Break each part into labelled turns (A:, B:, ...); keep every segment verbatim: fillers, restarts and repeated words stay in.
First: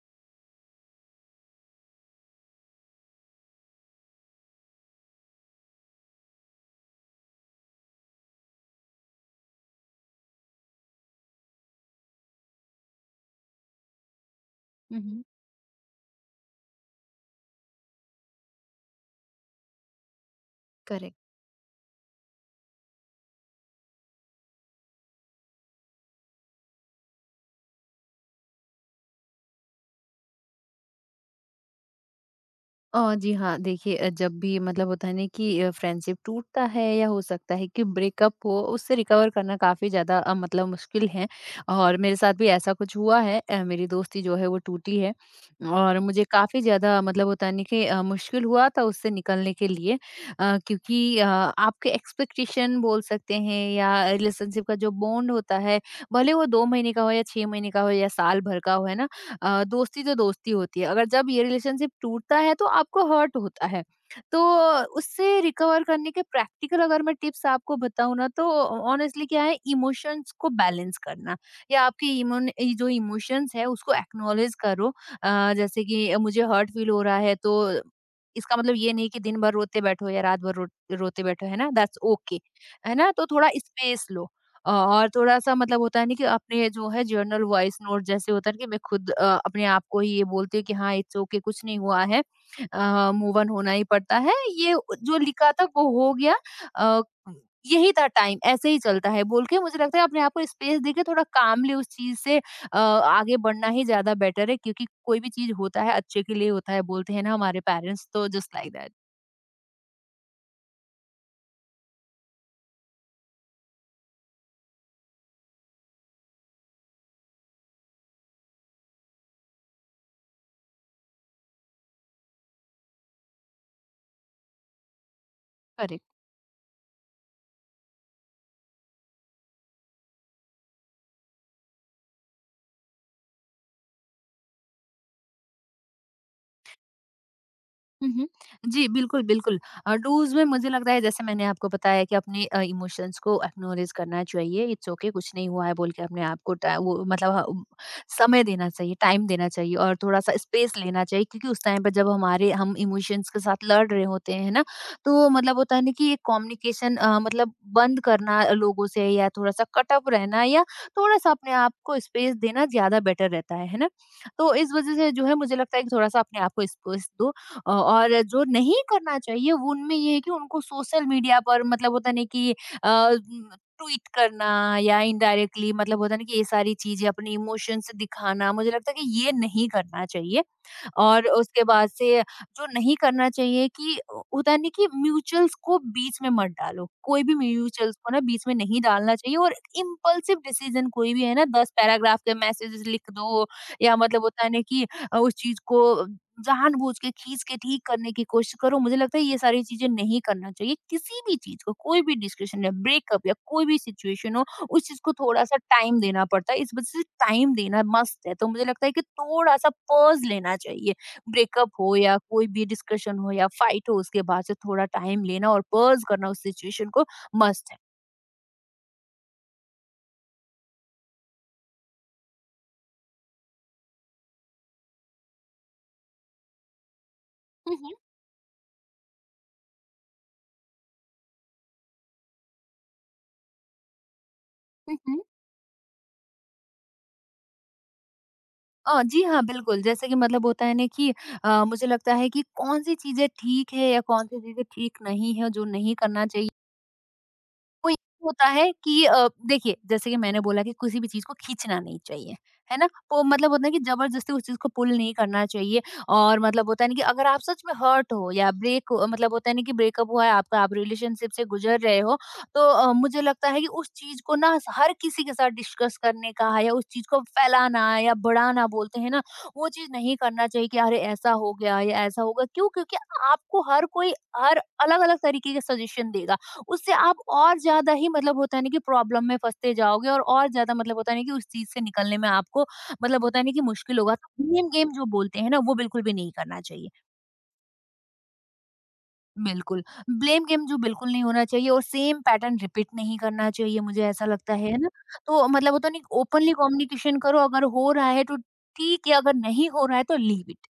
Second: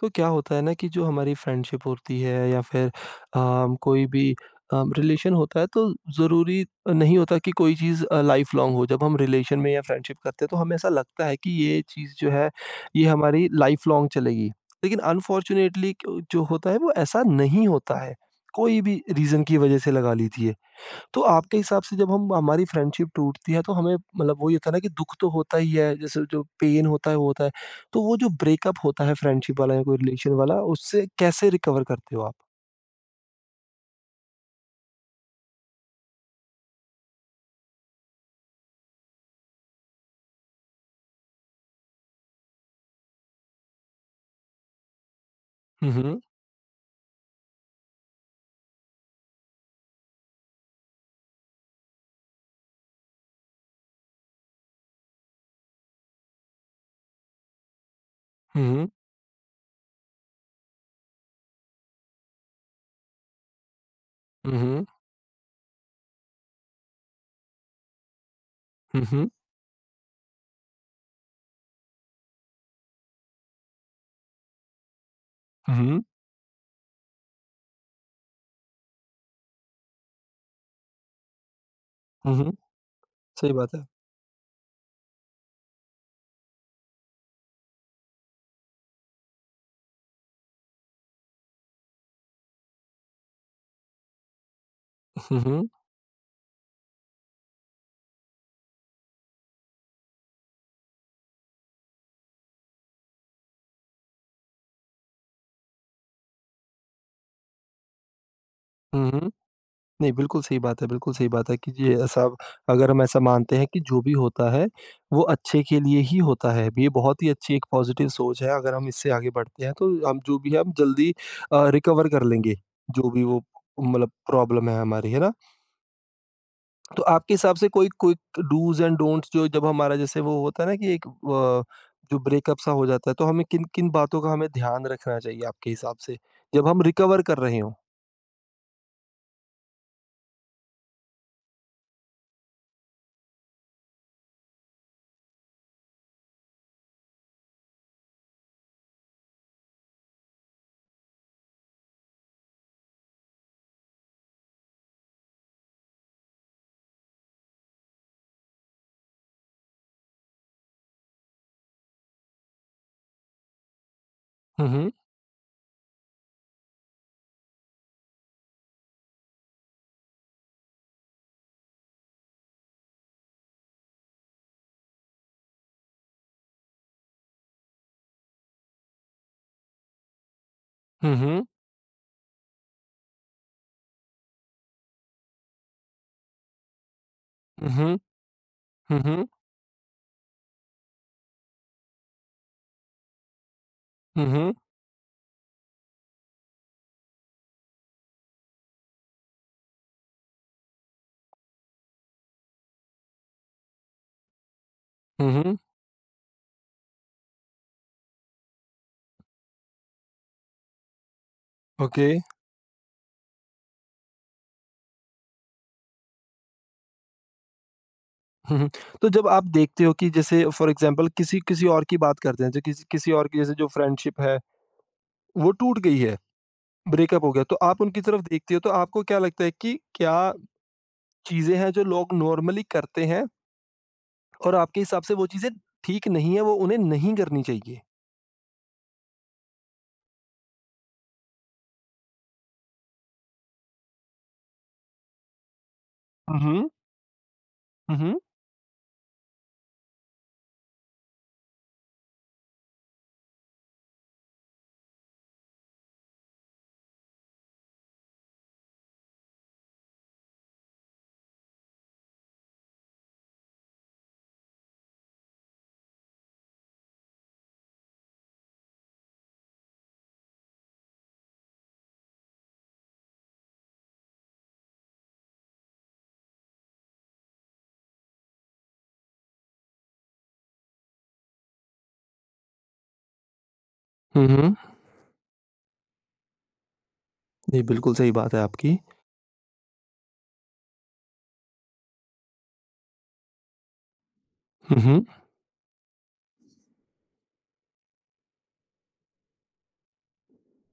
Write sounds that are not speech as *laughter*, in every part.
A: तो क्या होता है ना कि जो हमारी फ्रेंडशिप होती है या फिर अम, कोई भी रिलेशन होता है तो ज़रूरी नहीं होता कि कोई चीज़ लाइफ लॉन्ग हो जब हम रिलेशन में या फ्रेंडशिप करते हैं तो हमें ऐसा लगता है कि ये चीज़ जो है ये हमारी लाइफ लॉन्ग चलेगी लेकिन
B: हुँ,
A: अनफॉर्चुनेटली जो होता है वो ऐसा नहीं होता है कोई भी रीज़न की वजह से लगा लीजिए।
B: करेक्ट।
A: तो आपके हिसाब से जब हम हमारी फ्रेंडशिप टूटती है तो हमें मतलब वही होता है ना कि दुख तो होता ही है जैसे जो पेन होता है वो होता है। तो वो जो ब्रेकअप होता है फ्रेंडशिप वाला या कोई रिलेशन वाला उससे कैसे रिकवर करते हो आप?
B: अ, जी हाँ, देखिए अ, जब भी मतलब होता है ना कि अ, फ्रेंडशिप टूटता है या हो सकता है कि ब्रेकअप हो, उससे रिकवर करना काफ़ी ज़्यादा अ, मतलब मुश्किल है और मेरे साथ भी ऐसा कुछ हुआ है। अ, मेरी दोस्ती जो है वो टूटी है
A: हुँ,
B: और
A: हुँ।
B: मुझे काफ़ी ज़्यादा मतलब होता है ना कि अ, मुश्किल हुआ था उससे निकलने के लिए। अ, क्योंकि अ, आपके एक्सपेक्टेशन बोल सकते हैं या रिलेशनशिप का जो बॉन्ड होता है, भले वो दो महीने का हो या छह महीने का हो या साल भर
A: हुँ,
B: का हो,
A: हुँ।
B: है ना? अ, दोस्ती तो दोस्ती होती है अगर जब ये रिलेशनशिप टूटता है तो आपको हर्ट होता है तो
A: हुँ, हुँ।
B: उससे रिकवर करने के प्रैक्टिकल अगर मैं टिप्स आपको बताऊं ना तो ऑनेस्टली
A: हुँ,
B: क्या है, इमोशंस को बैलेंस करना या आपके इमोन ये जो इमोशंस है उसको एक्नॉलेज करो। अ, जैसे
A: हुँ।
B: कि मुझे हर्ट फील हो रहा है तो इसका मतलब ये नहीं कि दिन भर रोते बैठो या रात भर रो, रोते बैठो, है ना? दैट्स
A: हुँ,
B: ओके,
A: हुँ।
B: है ना? तो थोड़ा
A: सही बात है।
B: स्पेस लो। अ, और थोड़ा-सा मतलब होता है ना कि अपने जो है जर्नल वॉइस नोट जैसे होता है ना कि मैं खुद अ, अपने आप को ही ये बोलती हूँ कि हाँ, इट्स ओके, कुछ नहीं हुआ है। अ, मूव ऑन होना ही पड़ता है। ये जो
A: हुँ,
B: लिखा था
A: हुँ।
B: वो हो गया। अ, यही था टाइम, ऐसे ही चलता है बोल के मुझे लगता है अपने आप को स्पेस देके थोड़ा कामली उस चीज़ से अ, आगे बढ़ना ही ज़्यादा बेटर है क्योंकि कोई भी चीज़ होता है अच्छे के लिए होता है बोलते हैं ना हमारे पेरेंट्स, तो जस्ट लाइक दैट।
A: हुँ, हुँ। नहीं, बिल्कुल सही बात है, बिल्कुल सही बात है कि ये ऐसा अगर हम ऐसा मानते हैं कि जो भी होता है, वो अच्छे के लिए ही होता है। ये बहुत ही अच्छी एक पॉज़िटिव सोच है, अगर हम इससे आगे बढ़ते हैं तो हम जो भी है हम जल्दी अ, रिकवर कर लेंगे, जो भी वो मतलब प्रॉब्लम है हमारी, है ना?
B: करेक्ट।
A: तो आपके हिसाब से कोई कोई डूज़ एंड डोंट्स जो जब हमारा जैसे वो होता है ना कि एक अ, जो ब्रेकअप सा हो जाता है, तो हमें किन-किन बातों का हमें ध्यान रखना चाहिए आपके हिसाब से, जब हम रिकवर कर रहे हों?
B: हुँ, हुँ। जी, बिल्कुल, बिल्कुल। अ, डूज़ में मुझे लगता है जैसे मैंने आपको बताया कि अपने अ, इमोशंस को एक्नॉलेज करना चाहिए, इट्स ओके okay, कुछ नहीं हुआ है बोल के अपने आप को टा वो मतलब ह उम, समय देना चाहिए, टाइम देना चाहिए और थोड़ा-सा स्पेस लेना चाहिए क्योंकि उस टाइम पे जब हमारे हम इमोशंस के साथ लड़ रहे होते हैं, है ना? तो मतलब होता है ना कि एक कम्युनिकेशन अ, मतलब बंद करना लोगों से या थोड़ा-सा कट ऑफ रहना या थोड़ा-सा अपने आप को स्पेस देना ज़्यादा बेटर रहता है, है ना? तो इस
A: हुँ, हुँ।
B: वज़ह से जो है मुझे लगता है कि थोड़ा-सा अपने आप को स्पेस दो। अ, और जो नहीं करना चाहिए वो उनमें ये है कि उनको सोशल मीडिया पर मतलब होता नहीं कि अ, उम, ट्वीट करना या इनडायरेक्टली मतलब होता है ना कि ये सारी चीजें अपने इमोशंस दिखाना, मुझे लगता है कि ये नहीं करना चाहिए।
A: हुँ,
B: और
A: हुँ।
B: उसके बाद से जो नहीं करना चाहिए कि अ, होता है ना कि म्यूचुअल्स को बीच में मत डालो। कोई भी
A: हुँ,
B: म्यूचुअल्स
A: हुँ।
B: को ना बीच में नहीं
A: हुँ,
B: डालना
A: हुँ।
B: चाहिए और इम्पल्सिव डिसीज़न कोई भी, है ना, दस पैराग्राफ के मैसेजेस लिख दो या मतलब
A: हुँ,
B: होता है
A: हुँ।
B: ना कि अ, उस चीज़ को जानबूझ के खींच के ठीक करने की कोशिश करो। मुझे लगता है ये सारी चीज़ें नहीं करना चाहिए। किसी भी चीज़ को, कोई भी डिस्कशन या ब्रेकअप या कोई भी सिचुएशन हो उस चीज़ को
A: हुँ,
B: थोड़ा-सा
A: हुँ।
B: टाइम देना पड़ता है। इस वजह से टाइम देना मस्ट है। तो मुझे लगता है कि थोड़ा-सा पॉज़ लेना चाहिए। ब्रेकअप हो
A: ओके।
B: या कोई भी डिस्कशन हो या फाइट हो, उसके बाद से थोड़ा टाइम लेना और पॉज़ करना उस सिचुएशन को मस्ट है।
A: हुँ, हुँ। तो जब आप देखते हो कि जैसे फ़ॉर एग्ज़ाम्पल किसी किसी और की बात करते हैं, जो किसी किसी और की जैसे जो फ्रेंडशिप है, वो टूट गई है, ब्रेकअप हो गया, तो
B: हुँ,
A: आप
B: हुँ।
A: उनकी तरफ देखते हो तो आपको क्या लगता है कि क्या चीज़ें हैं जो लोग नॉर्मली करते हैं और आपके
B: हुँ,
A: हिसाब से
B: हुँ।
A: वो चीज़ें ठीक नहीं है, वो उन्हें नहीं करनी चाहिए?
B: अ, जी हाँ, बिल्कुल। जैसे कि मतलब होता है ना कि अ, मुझे लगता है कि कौन-सी चीज़ें ठीक है या कौन-सी चीज़ें ठीक नहीं है, जो नहीं करना
A: हुँ,
B: चाहिए।
A: हुँ।
B: वो ये
A: हुँ, हुँ।
B: होता है कि अ, देखिए जैसे कि मैंने बोला कि किसी भी चीज़ को खींचना नहीं चाहिए, है ना? वो मतलब होता है कि ज़बरदस्ती उस चीज़ को पुल नहीं करना चाहिए और मतलब होता है ना कि अगर आप सच में हर्ट हो या ब्रेक मतलब होता है ना कि ब्रेकअप हुआ है आपका, आप रिलेशनशिप से गुज़र रहे हो, तो अ, मुझे लगता है कि उस चीज़ को ना हर किसी के साथ डिस्कस करने का या उस चीज़ को फैलाना या बढ़ाना बोलते हैं ना, वो चीज़ नहीं करना चाहिए कि अरे ऐसा हो गया या ऐसा होगा। क्यों? क्योंकि आपको हर कोई हर अलग-अलग तरीके के सजेशन देगा। उससे आप और ज़्यादा ही मतलब होता है ना कि प्रॉब्लम में फँसते जाओगे और और ज़्यादा मतलब होता है ना कि उस चीज़ से निकलने में आपको मतलब होता है ना कि मुश्किल होगा।
A: हुँ,
B: तो
A: हुँ।
B: ब्लेम गेम जो बोलते हैं ना, वो बिल्कुल भी नहीं करना चाहिए।
A: जी, बिल्कुल सही बात है आपकी।
B: बिल्कुल, ब्लेम गेम जो बिल्कुल नहीं होना चाहिए और सेम पैटर्न रिपीट नहीं करना चाहिए, मुझे ऐसा लगता है, है
A: हुँ,
B: ना?
A: हुँ।
B: तो मतलब होता है ना, ओपनली कम्युनिकेशन करो, अगर हो रहा है तो ठीक है, अगर नहीं हो रहा है तो लीव इट।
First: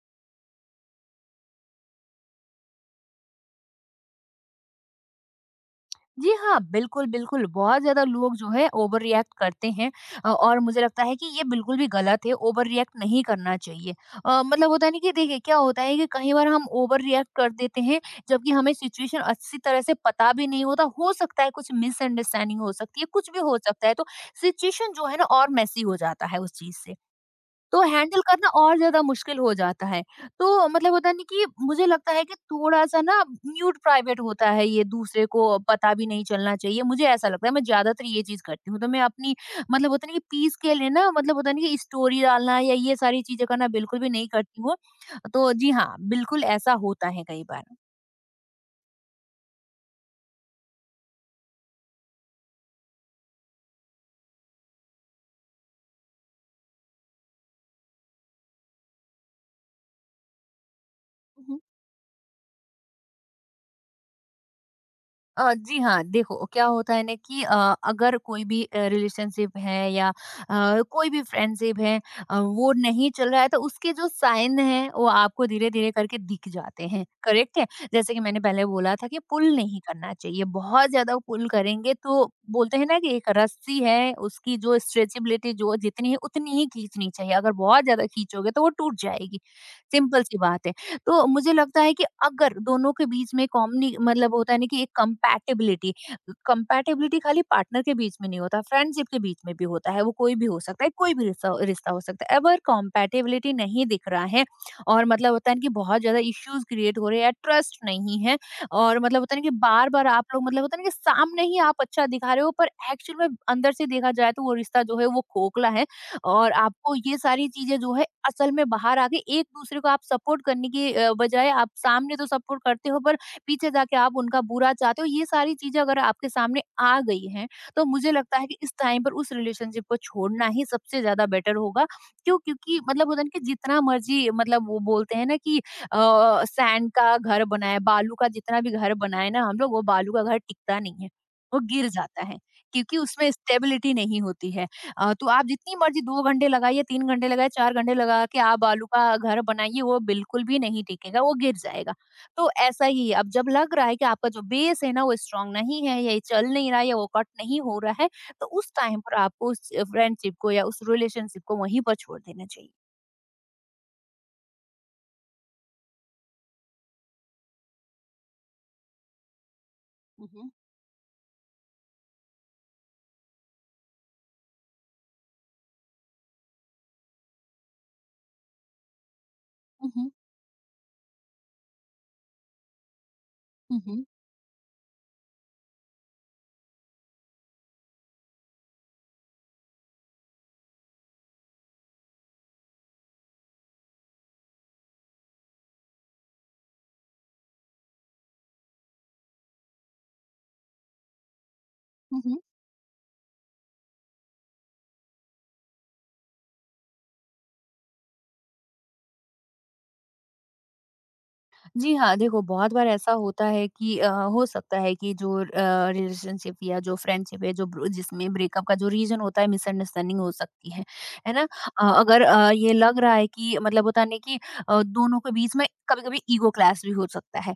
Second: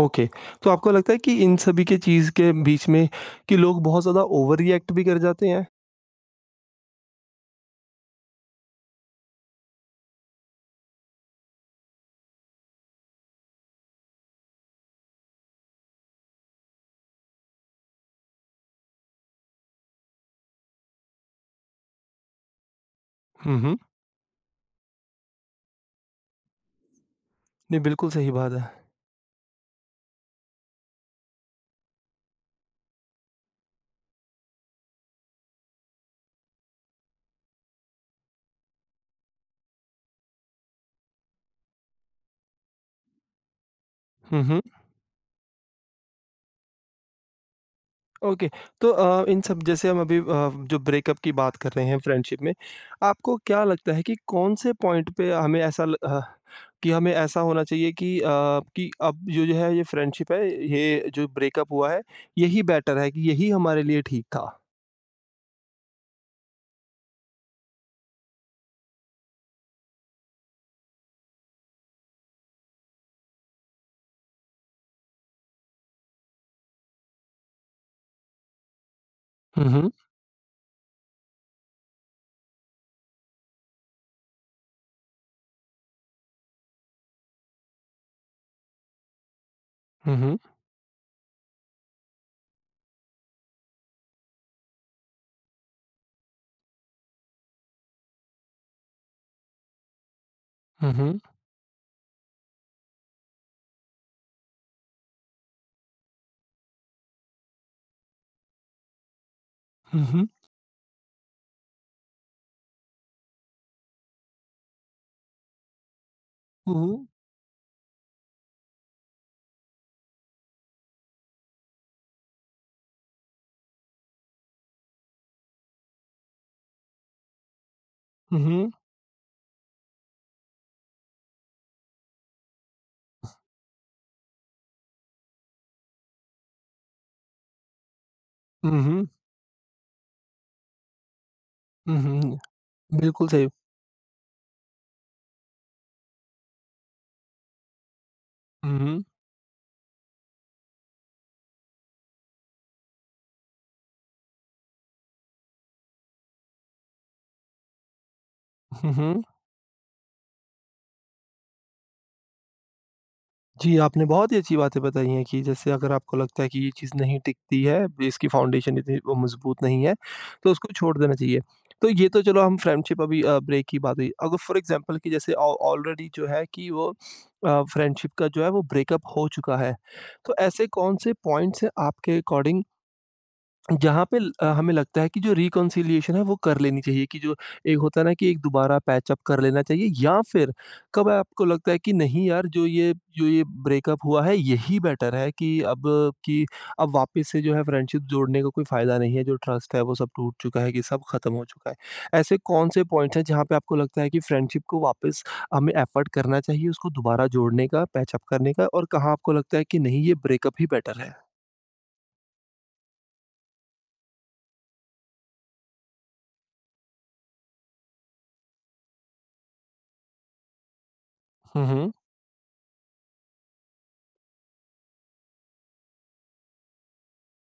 A: ओके। तो आपको लगता है कि इन सभी के चीज़ के बीच में कि लोग बहुत ज़्यादा ओवर रिएक्ट भी कर जाते हैं?
B: जी हाँ, बिल्कुल, बिल्कुल, बहुत ज़्यादा लोग जो है ओवर रिएक्ट करते हैं। अ, और मुझे लगता है कि ये बिल्कुल भी गलत है, ओवर रिएक्ट नहीं करना चाहिए। अ, मतलब होता है ना कि देखिए क्या होता है कि कई बार हम ओवर रिएक्ट कर देते हैं, जबकि हमें सिचुएशन अच्छी तरह से पता भी नहीं होता, हो सकता है कुछ मिसअंडरस्टैंडिंग हो सकती है, कुछ भी हो
A: हुँ, हुँ।
B: सकता है, तो सिचुएशन जो है ना और मेसी हो जाता है उस चीज़ से। तो
A: नहीं, बिल्कुल
B: हैंडल
A: सही
B: करना
A: बात है।
B: और ज़्यादा मुश्किल हो जाता है। तो मतलब होता है ना कि मुझे लगता है कि थोड़ा-सा ना म्यूट प्राइवेट होता है, ये दूसरे को पता भी नहीं चलना चाहिए, मुझे ऐसा लगता है, मैं ज़्यादातर ये चीज़ करती हूँ। तो मैं अपनी मतलब होता है ना कि पीस के लिए ना मतलब होता है ना कि स्टोरी डालना या ये सारी चीज़ें करना बिल्कुल भी नहीं
A: हुँ, हुँ।
B: करती हूँ। तो जी हाँ, बिल्कुल ऐसा होता है कई बार।
A: ओके, तो अ, इन सब जैसे हम अभी अ, जो ब्रेकअप की बात कर रहे हैं फ्रेंडशिप में, आपको क्या लगता है कि कौन-से पॉइंट पे हमें ऐसा ल अ, कि हमें ऐसा होना चाहिए कि अ, कि अब जो जो है ये फ्रेंडशिप है, ये जो ब्रेकअप हुआ है, यही बेटर है कि यही हमारे लिए ठीक था?
B: अ, जी हाँ, देखो क्या होता है ना कि अ, अगर कोई भी अ, रिलेशनशिप है या अ, कोई भी फ्रेंडशिप है, अ, वो नहीं चल रहा है तो उसके जो साइन हैं वो आपको धीरे-धीरे करके दिख जाते हैं, करेक्ट है? जैसे कि मैंने पहले बोला था कि पुल
A: हुँ,
B: नहीं
A: हुँ।
B: करना चाहिए, बहुत ज़्यादा पुल करेंगे तो बोलते हैं ना कि एक रस्सी है उसकी जो स्ट्रेचेबिलिटी जो जितनी है उतनी ही खींचनी चाहिए, अगर बहुत ज़्यादा खींचोगे तो वो टूट जाएगी।
A: हुँ,
B: सिंपल सी
A: हुँ।
B: बात है। तो मुझे लगता है कि अगर दोनों के बीच में कॉमनी मतलब होता है ना कि एक कंपैटिबिलिटी कंपैटिबिलिटी खाली पार्टनर के बीच में नहीं होता, फ्रेंडशिप के बीच में भी होता है, वो कोई भी हो सकता है,
A: हुँ,
B: कोई
A: हुँ।
B: भी रिश्ता रिश्ता हो सकता है। अगर कंपैटिबिलिटी नहीं दिख रहा है और मतलब होता है ना कि बहुत ज़्यादा इश्यूज क्रिएट हो रहे हैं, ट्रस्ट नहीं है और मतलब होता है ना कि बार-बार आप लोग मतलब होता है ना कि सामने ही आप अच्छा दिखा रहे हो पर एक्चुअल में अंदर से देखा जाए तो वो रिश्ता जो है वो खोखला है। और
A: हुँ,
B: आपको
A: हुँ।
B: ये सारी चीज़ें जो है असल में बाहर आके एक-दूसरे को आप सपोर्ट करने के अ, बजाय आप सामने तो सपोर्ट करते हो पर पीछे जाके आप उनका बुरा चाहते हो, ये सारी चीज़ें अगर आपके सामने आ गई हैं, तो मुझे लगता
A: हुँ,
B: है कि
A: हुँ।
B: इस टाइम पर उस रिलेशनशिप को छोड़ना ही सबसे ज़्यादा बेटर होगा। क्यों? क्योंकि मतलब होता है ना कि जितना मर्ज़ी मतलब वो बोलते हैं ना कि अ, सैंड का घर बनाए, बालू का जितना भी
A: हुँ, हुँ। हुँ,
B: घर
A: हुँ।
B: बनाए ना हम लोग, वो बालू का घर टिकता नहीं है, वो गिर
A: हुँ,
B: जाता है,
A: हुँ।
B: क्योंकि
A: बिल्कुल
B: उसमें
A: सही।
B: स्टेबिलिटी नहीं होती है। अ, तो आप जितनी मर्ज़ी दो घंटे लगाइए, तीन घंटे लगाइए, चार घंटे लगा के आप
A: हुँ,
B: आलू
A: हुँ।
B: का घर बनाइए, वो बिल्कुल भी नहीं टिकेगा, वो गिर जाएगा। तो ऐसा ही है, अब जब लग रहा है कि आपका जो बेस है ना, वो स्ट्रॉन्ग नहीं है, या ये चल नहीं रहा है या वो कट नहीं हो रहा है, तो उस
A: हुँ,
B: टाइम पर
A: हुँ।
B: आपको उस फ्रेंडशिप को या उस रिलेशनशिप को वहीं पर छोड़ देना चाहिए।
A: जी, आपने बहुत ही अच्छी बातें बताई हैं कि जैसे अगर आपको लगता है कि ये चीज़ नहीं टिकती है, इसकी फाउंडेशन इतनी वो मज़बूत नहीं है,
B: हुँ, हुँ।
A: तो उसको छोड़ देना चाहिए। तो ये तो चलो हम फ्रेंडशिप अभी अ, ब्रेक की बात हुई। अगर फॉर एग्ज़ाम्पल कि जैसे ऑ ऑलरेडी जो है कि वो अ, फ्रेंडशिप का जो है वो ब्रेकअप हो चुका है।
B: हुँ, हुँ।
A: तो ऐसे कौन से पॉइंट्स हैं आपके अकॉर्डिंग
B: हुँ,
A: जहाँ पे ल अ, हमें लगता है कि जो रिकॉन्सिलिएशन है वो कर लेनी चाहिए कि जो एक होता है ना कि एक दोबारा पैच अप कर लेना चाहिए या फिर कब आपको लगता है कि नहीं यार जो ये जो ये ब्रेकअप हुआ है यही बेटर है कि अब कि अब वापस से जो है फ्रेंडशिप जोड़ने का कोई फ़ायदा नहीं है, जो ट्रस्ट है वो सब टूट चुका है कि सब ख़त्म हो चुका है। ऐसे
B: हुँ।
A: कौन से पॉइंट्स हैं जहाँ पे आपको लगता है कि फ्रेंडशिप को वापस हमें एफ़र्ट करना चाहिए उसको दोबारा जोड़ने का, पैच अप करने का और कहाँ आपको लगता है कि नहीं ये ब्रेकअप ही बेटर है?
B: जी हाँ, देखो बहुत बार ऐसा होता है कि अ, हो सकता है कि जो अ, रिलेशनशिप या जो फ्रेंडशिप है जो ब्रो जिसमें ब्रेकअप का जो रीज़न होता है मिसअंडरस्टैंडिंग हो सकती है, है ना?
A: हुँ,
B: अ,
A: हुँ।
B: अगर अ, ये लग रहा है कि मतलब होता है ना कि अ, दोनों के बीच में कभी-कभी ईगो क्लैश भी हो सकता है।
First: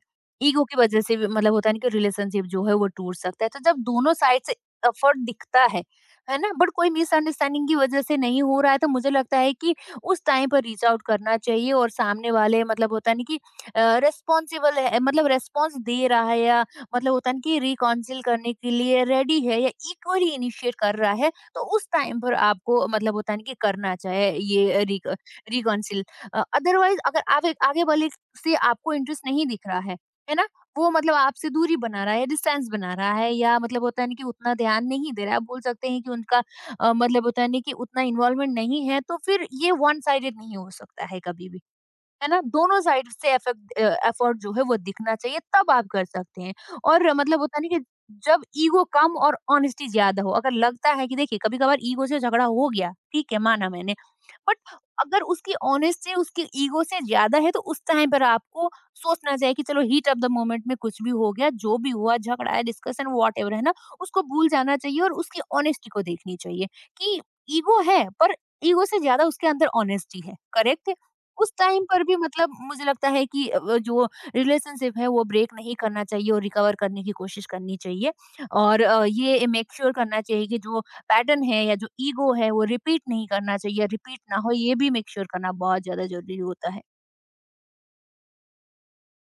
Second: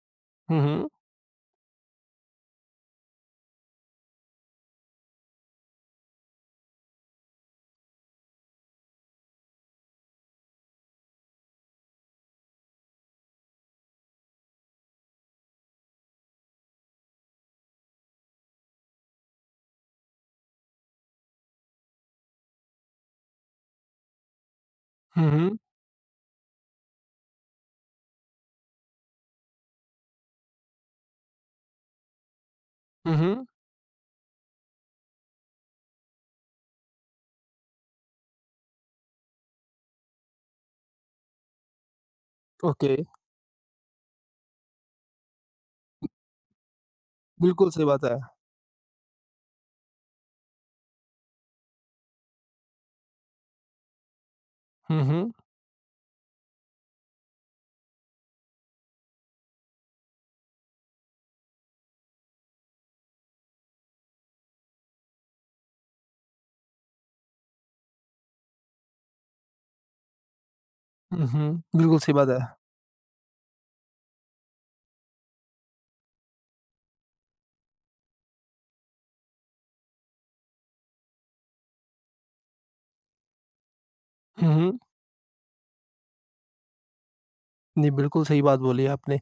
A: हुँ,
B: ईगो की
A: हुँ।
B: वज़ह से भी मतलब होता है ना कि रिलेशनशिप जो है वो टूट सकता है। तो जब दोनों साइड से एफर्ट दिखता है, है ना? बट कोई मिसअंडरस्टैंडिंग की वज़ह से नहीं हो रहा है तो मुझे लगता है कि उस टाइम पर रीच आउट करना चाहिए और सामने वाले मतलब होता है ना कि अ, रिस्पॉन्सिबल है मतलब रिस्पॉन्स दे रहा है या मतलब होता है ना कि रिकाउंसिल करने के लिए रेडी है या इक्वली इनिशिएट कर रहा है तो उस टाइम पर आपको मतलब होता है ना कि करना चाहिए ये
A: हुँ, हुँ।
B: रिकाउंसिल। अदरवाइज अगर आप एक आगे वाले से आपको इंटरेस्ट नहीं दिख रहा है है ना, वो मतलब आपसे दूरी बना रहा है, डिस्टेंस बना रहा
A: हुँ,
B: है
A: हुँ।
B: या मतलब होता है ना कि उतना ध्यान नहीं दे रहा है, आप बोल सकते हैं कि उनका अ, मतलब होता है ना कि उतना इन्वॉल्वमेंट नहीं है, तो फिर ये वन साइडेड नहीं हो सकता है कभी भी, है ना? दोनों
A: ओके,
B: साइड से एफेक्ट अ, एफर्ट जो है वो दिखना चाहिए, तब आप कर सकते हैं। और मतलब होता
A: बिल्कुल
B: नहीं कि
A: सही बात है।
B: जब ईगो कम और ऑनेस्टी ज्यादा हो, अगर लगता है कि देखिए कभी-कभार ईगो से झगड़ा हो गया, ठीक है माना मैंने, बट
A: हुँ,
B: अगर
A: हुँ।
B: उसकी ऑनेस्टी उसके ईगो से ज्यादा है तो उस टाइम पर आपको सोचना चाहिए कि चलो हीट ऑफ द मोमेंट में कुछ भी हो गया, जो भी हुआ झगड़ा है, डिस्कशन वॉट एवर है ना, उसको भूल जाना चाहिए और उसकी ऑनेस्टी को देखनी चाहिए कि ईगो है पर ईगो से ज्यादा उसके अंदर ऑनेस्टी है, करेक्ट।
A: हुँ,
B: उस
A: हुँ,
B: टाइम
A: बिल्कुल
B: पर
A: सही
B: भी
A: बात है।
B: मतलब मुझे लगता है कि अ, वो जो रिलेशनशिप है वो ब्रेक नहीं करना चाहिए और रिकवर करने की कोशिश करनी चाहिए। और अ, ये मेक श्योर करना चाहिए कि जो पैटर्न है या जो ईगो है वो रिपीट नहीं करना चाहिए, रिपीट ना हो
A: हुँ,
B: ये
A: हुँ।
B: भी मेक श्योर करना बहुत ज़्यादा ज़रूरी होता है।
A: नहीं, बिल्कुल सही बात बोली आपने अ,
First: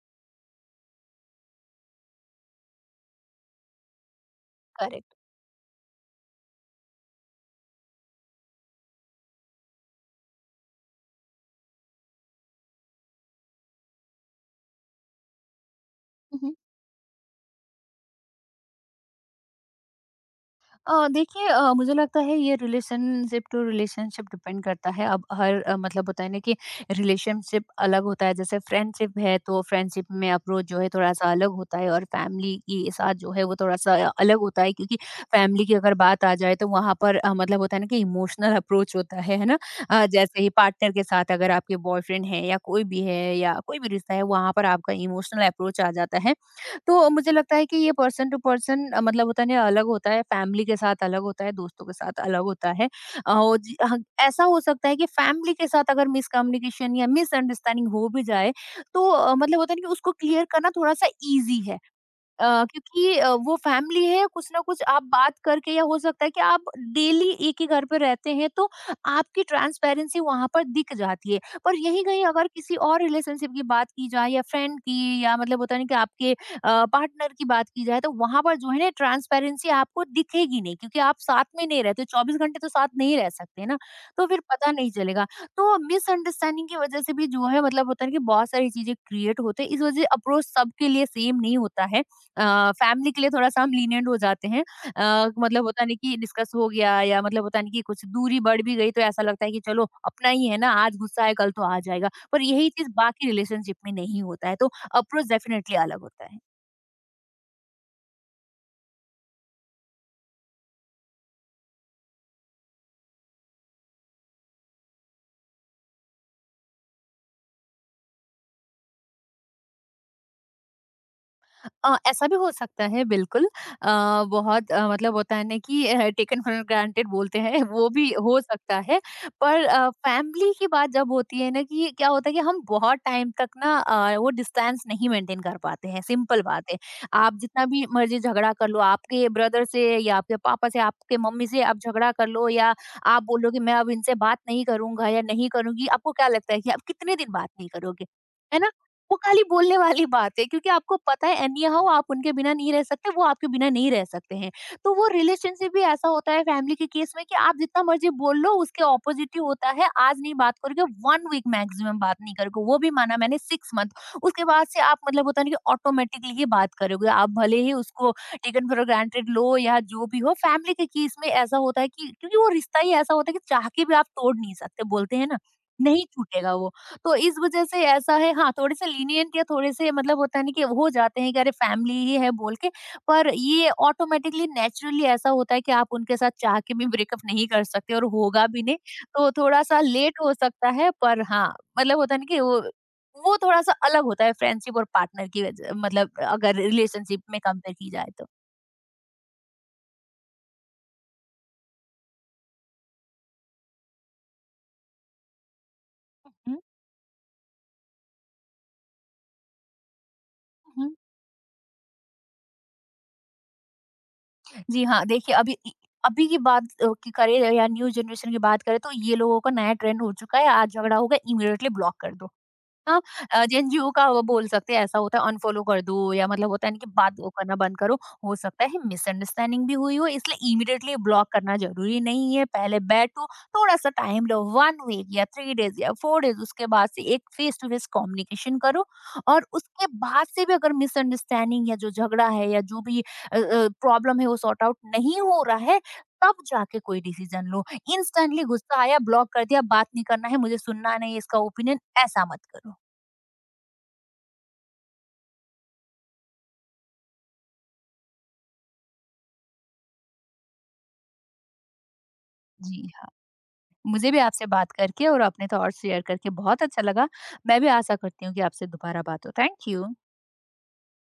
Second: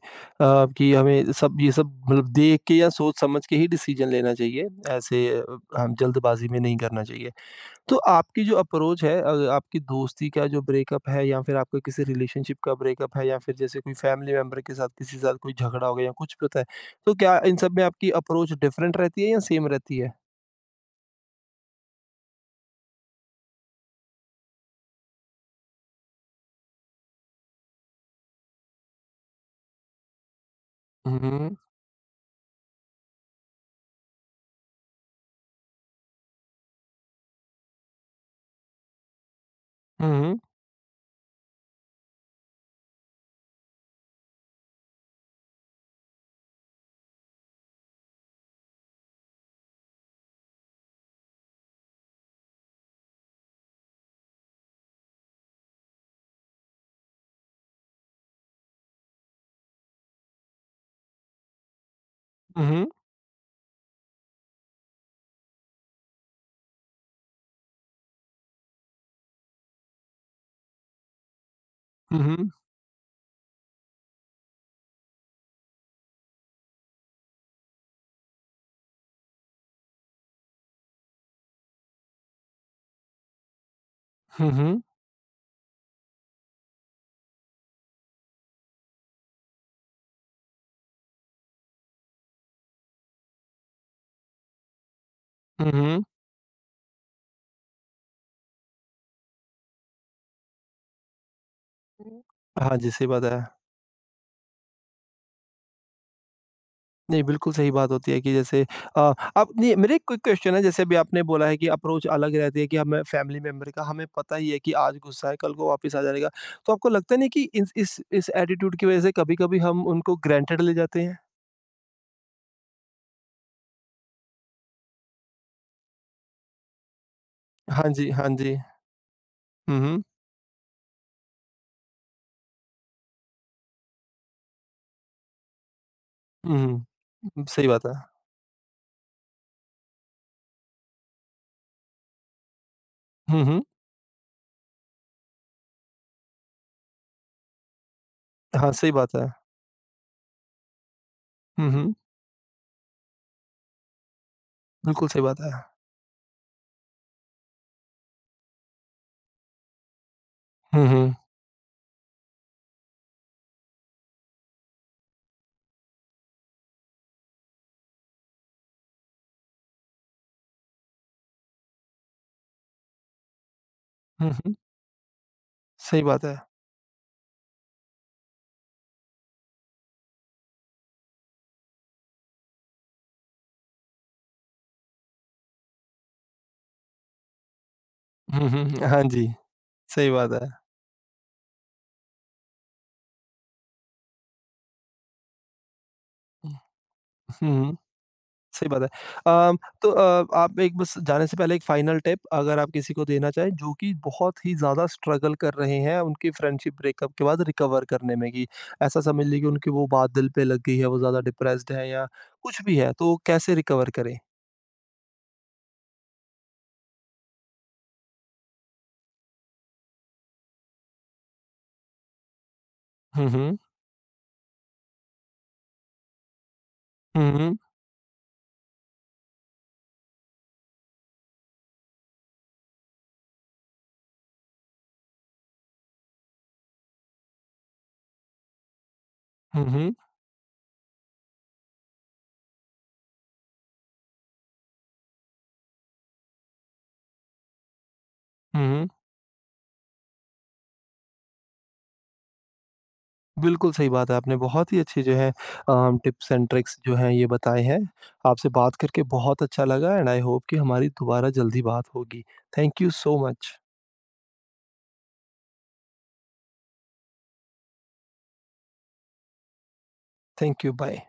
A: कि हमें सब ये सब मतलब देख के या सोच-समझ के ही डिसीज़न लेना चाहिए,
B: करेक्ट।
A: ऐसे अ, हम जल्दबाज़ी में नहीं करना चाहिए। तो आपकी जो अप्रोच है अ, आपकी दोस्ती का जो ब्रेकअप है या फिर आपका किसी रिलेशनशिप का ब्रेकअप है या फिर जैसे कोई फैमिली मेंबर के साथ किसी के साथ कोई झगड़ा हो गया या कुछ भी होता है, तो क्या इन सब में आपकी अप्रोच डिफरेंट रहती है या सेम रहती है?
B: अ, देखिए, अ, मुझे लगता है ये रिलेशनशिप टू रिलेशनशिप डिपेंड करता है। अब हर अ, मतलब होता है ना कि रिलेशनशिप अलग होता है, जैसे फ्रेंडशिप है तो फ्रेंडशिप में अप्रोच जो है थोड़ा
A: हुँ,
B: सा अलग
A: हुँ।
B: होता है और फैमिली के साथ जो है वो थोड़ा सा अलग होता है, क्योंकि फैमिली की अगर बात आ जाए तो वहाँ पर अ, मतलब होता है ना कि इमोशनल अप्रोच होता है है ना। अ,
A: हुँ, हुँ।
B: जैसे ही पार्टनर के साथ अगर आपके बॉयफ्रेंड है या कोई भी है या कोई भी रिश्ता है, वहाँ पर आपका इमोशनल अप्रोच आ जाता है। तो मुझे लगता है कि ये पर्सन टू पर्सन मतलब होता है ना अलग होता है, फैमिली के साथ अलग होता है, दोस्तों के साथ अलग होता है। अ, ओ जी ह ऐसा हो सकता है कि फैमिली के साथ अगर मिसकम्युनिकेशन या मिसअंडरस्टैंडिंग हो भी जाए, तो अ, मतलब होता है ना कि उसको क्लियर करना थोड़ा-सा ईज़ी है। अ,
A: हुँ, हुँ।
B: क्योंकि अ, वो फैमिली है, कुछ ना कुछ आप बात करके, या हो सकता है कि आप डेली एक ही घर पे रहते हैं तो आपकी ट्रांसपेरेंसी वहाँ पर दिख जाती है। पर यहीं
A: हुँ,
B: कहीं अगर
A: हुँ।
B: किसी और रिलेशनशिप की बात की जाए या फ्रेंड की या मतलब होता है ना कि आपके अ, पार्टनर की बात की जाए, तो वहाँ पर जो है ना ट्रांसपेरेंसी आपको दिखेगी नहीं, क्योंकि आप साथ में नहीं रहते, चौबीस घंटे तो साथ नहीं रह सकते ना, तो फिर
A: हुँ,
B: पता
A: हुँ।
B: नहीं चलेगा। तो मिसअंडरस्टैंडिंग की वजह से भी जो है मतलब होता है कि बहुत सारी चीज़ें क्रिएट होते हैं। इस वजह से अप्रोच सबके लिए सेम नहीं होता है। अ, फैमिली के लिए थोड़ा-सा हम lenient हो जाते हैं। अ, मतलब
A: हुँ,
B: होता नहीं
A: हुँ।
B: कि डिस्कस हो गया या मतलब होता नहीं कि कुछ दूरी बढ़ भी गई तो ऐसा लगता है कि चलो अपना ही है ना, आज गुस्सा है कल तो आ जाएगा।
A: हुँ।
B: पर यही
A: हाँ
B: चीज़
A: जी, सही बात
B: बाकी
A: है।
B: रिलेशनशिप में नहीं होता है, तो अप्रोच डेफिनिटली अलग होता है।
A: नहीं, बिल्कुल सही बात होती है कि जैसे अ, आप नहीं मेरा एक क्विक क्वेश्चन है जैसे अभी आपने बोला है कि अप्रोच अलग रहती है कि हमें फैमिली मेंबर का हमें पता ही है कि आज गुस्सा है, कल को वापस आ जाएगा। तो आपको लगता नहीं कि इस इस इस एटीट्यूड की वज़ह से कभी-कभी हम उनको ग्रांटेड ले जाते हैं?
B: अ, ऐसा भी हो सकता है बिल्कुल। अ, बहुत अ, मतलब होता है ना कि *laughs* अ, टेकन फॉर ग्रांटेड बोलते हैं, वो
A: हाँ जी,
B: भी
A: हाँ
B: हो
A: जी।
B: सकता है, पर
A: हुँ, हुँ।
B: फैमिली की बात जब होती है ना कि क्या होता है कि हम बहुत टाइम तक ना अ, वो डिस्टेंस नहीं मेंटेन कर पाते हैं, सिंपल
A: हुँ,
B: बात है।
A: हुँ।
B: आप
A: उम,
B: जितना
A: सही
B: भी
A: बात है।
B: मर्जी झगड़ा कर लो, आपके ब्रदर से या आपके पापा से आपके मम्मी से आप झगड़ा कर लो, या आप
A: हुँ,
B: बोलो कि
A: हुँ।
B: मैं अब इनसे बात नहीं करूंगा या नहीं करूंगी, आपको क्या लगता है कि आप कितने दिन बात नहीं करोगे, है ना।
A: हाँ, सही
B: वो
A: बात है।
B: खाली बोलने वाली बात है, क्योंकि आपको पता है एनी
A: हुँ,
B: हाउ
A: हुँ।
B: आप उनके बिना नहीं रह सकते, वो आपके बिना नहीं रह सकते हैं। तो वो
A: बिल्कुल सही बात है।
B: रिलेशनशिप भी ऐसा होता है फैमिली के केस में कि आप जितना मर्जी बोल लो, उसके ऑपोजिट ही होता है, आज नहीं बात करोगे,
A: हुँ, हुँ।
B: वन वीक मैक्सिमम बात नहीं करोगे, वो भी माना मैंने सिक्स मंथ। उसके बाद से आप मतलब होता है ना कि ऑटोमेटिकली ही बात करोगे, आप भले ही उसको टेकन फॉर ग्रांटेड लो या जो भी हो, फैमिली के केस में ऐसा होता है कि क्योंकि वो रिश्ता ही ऐसा होता है कि चाह के भी आप
A: हुँ,
B: तोड़ नहीं
A: हुँ।
B: सकते, बोलते हैं ना, नहीं
A: सही बात है।
B: छूटेगा वो। तो इस वजह से ऐसा है हाँ, थोड़े-से लीनिएंट या थोड़े-से मतलब होता है ना कि हो जाते हैं कि अरे फैमिली ही है बोल के, पर ये ऑटोमैटिकली नेचुरली ऐसा होता है कि आप उनके साथ चाह के भी ब्रेकअप नहीं कर सकते, और होगा
A: हुँ,
B: भी नहीं।
A: हुँ। हाँ जी,
B: तो थोड़ा-सा
A: सही
B: लेट
A: बात
B: हो
A: है।
B: सकता है पर हाँ, मतलब होता है ना कि वो वो थोड़ा-सा अलग होता है फ्रेंडशिप और पार्टनर की वजह मतलब अगर रिलेशनशिप में
A: हुँ,
B: कंपेयर
A: हुँ।
B: की जाए तो।
A: सही बात है। अम, तो अ, आप एक बस जाने से पहले एक फ़ाइनल टिप अगर आप किसी को देना चाहें जो कि बहुत ही ज़्यादा स्ट्रगल कर रहे हैं उनकी
B: हुँ,
A: फ्रेंडशिप ब्रेकअप के बाद रिकवर करने में कि ऐसा समझ लीजिए कि उनकी वो बात दिल पे लग गई है,
B: हुँ।
A: वो ज़्यादा डिप्रेस्ड है या कुछ भी है, तो कैसे रिकवर करें?
B: जी हाँ, देखिए अभी इ अभी की बात अ, की करें या न्यू जनरेशन की बात करें, तो ये लोगों का नया ट्रेंड हो चुका है, आज झगड़ा होगा इमीडिएटली ब्लॉक कर दो। ना
A: हुँ,
B: अ,
A: हुँ।
B: जे एन यू का वो बोल सकते हैं, ऐसा होता है अनफॉलो कर दो या मतलब होता है ना कि बात वो
A: हुँ, हुँ।
B: करना बंद करो। हो सकता है मिसअंडरस्टैंडिंग भी हुई हो, इसलिए इमीडिएटली ब्लॉक करना ज़रूरी नहीं है। पहले बैठो, थोड़ा-सा टाइम लो, वन वीक या थ्री डेज़ या फोर डेज़, उसके बाद से एक फेस टू फेस कम्युनिकेशन करो। और
A: हुँ,
B: उसके
A: हुँ।
B: बाद से भी अगर मिसअंडरस्टैंडिंग या जो झगड़ा है या जो भी अ अ, प्रॉब्लम है वो सॉर्ट आउट नहीं हो रहा है, तब जाके कोई डिसीज़न लो। इंस्टेंटली
A: हुँ,
B: गुस्सा
A: हुँ।
B: आया, ब्लॉक कर दिया, बात नहीं करना है, मुझे सुनना नहीं है इसका ओपिनियन, ऐसा मत करो।
A: बिल्कुल सही बात है। आपने बहुत ही अच्छी जो है अम, टिप्स एंड ट्रिक्स जो हैं ये बताए हैं। आपसे बात करके बहुत अच्छा लगा एंड आई होप कि हमारी दोबारा जल्दी बात होगी। थैंक
B: जी
A: यू
B: हाँ,
A: सो मच।
B: मुझे भी आपसे बात करके और अपने थॉट्स शेयर करके बहुत अच्छा लगा। मैं भी आशा करती हूँ कि आपसे दोबारा बात हो। Thank you.
A: Thank you, bye.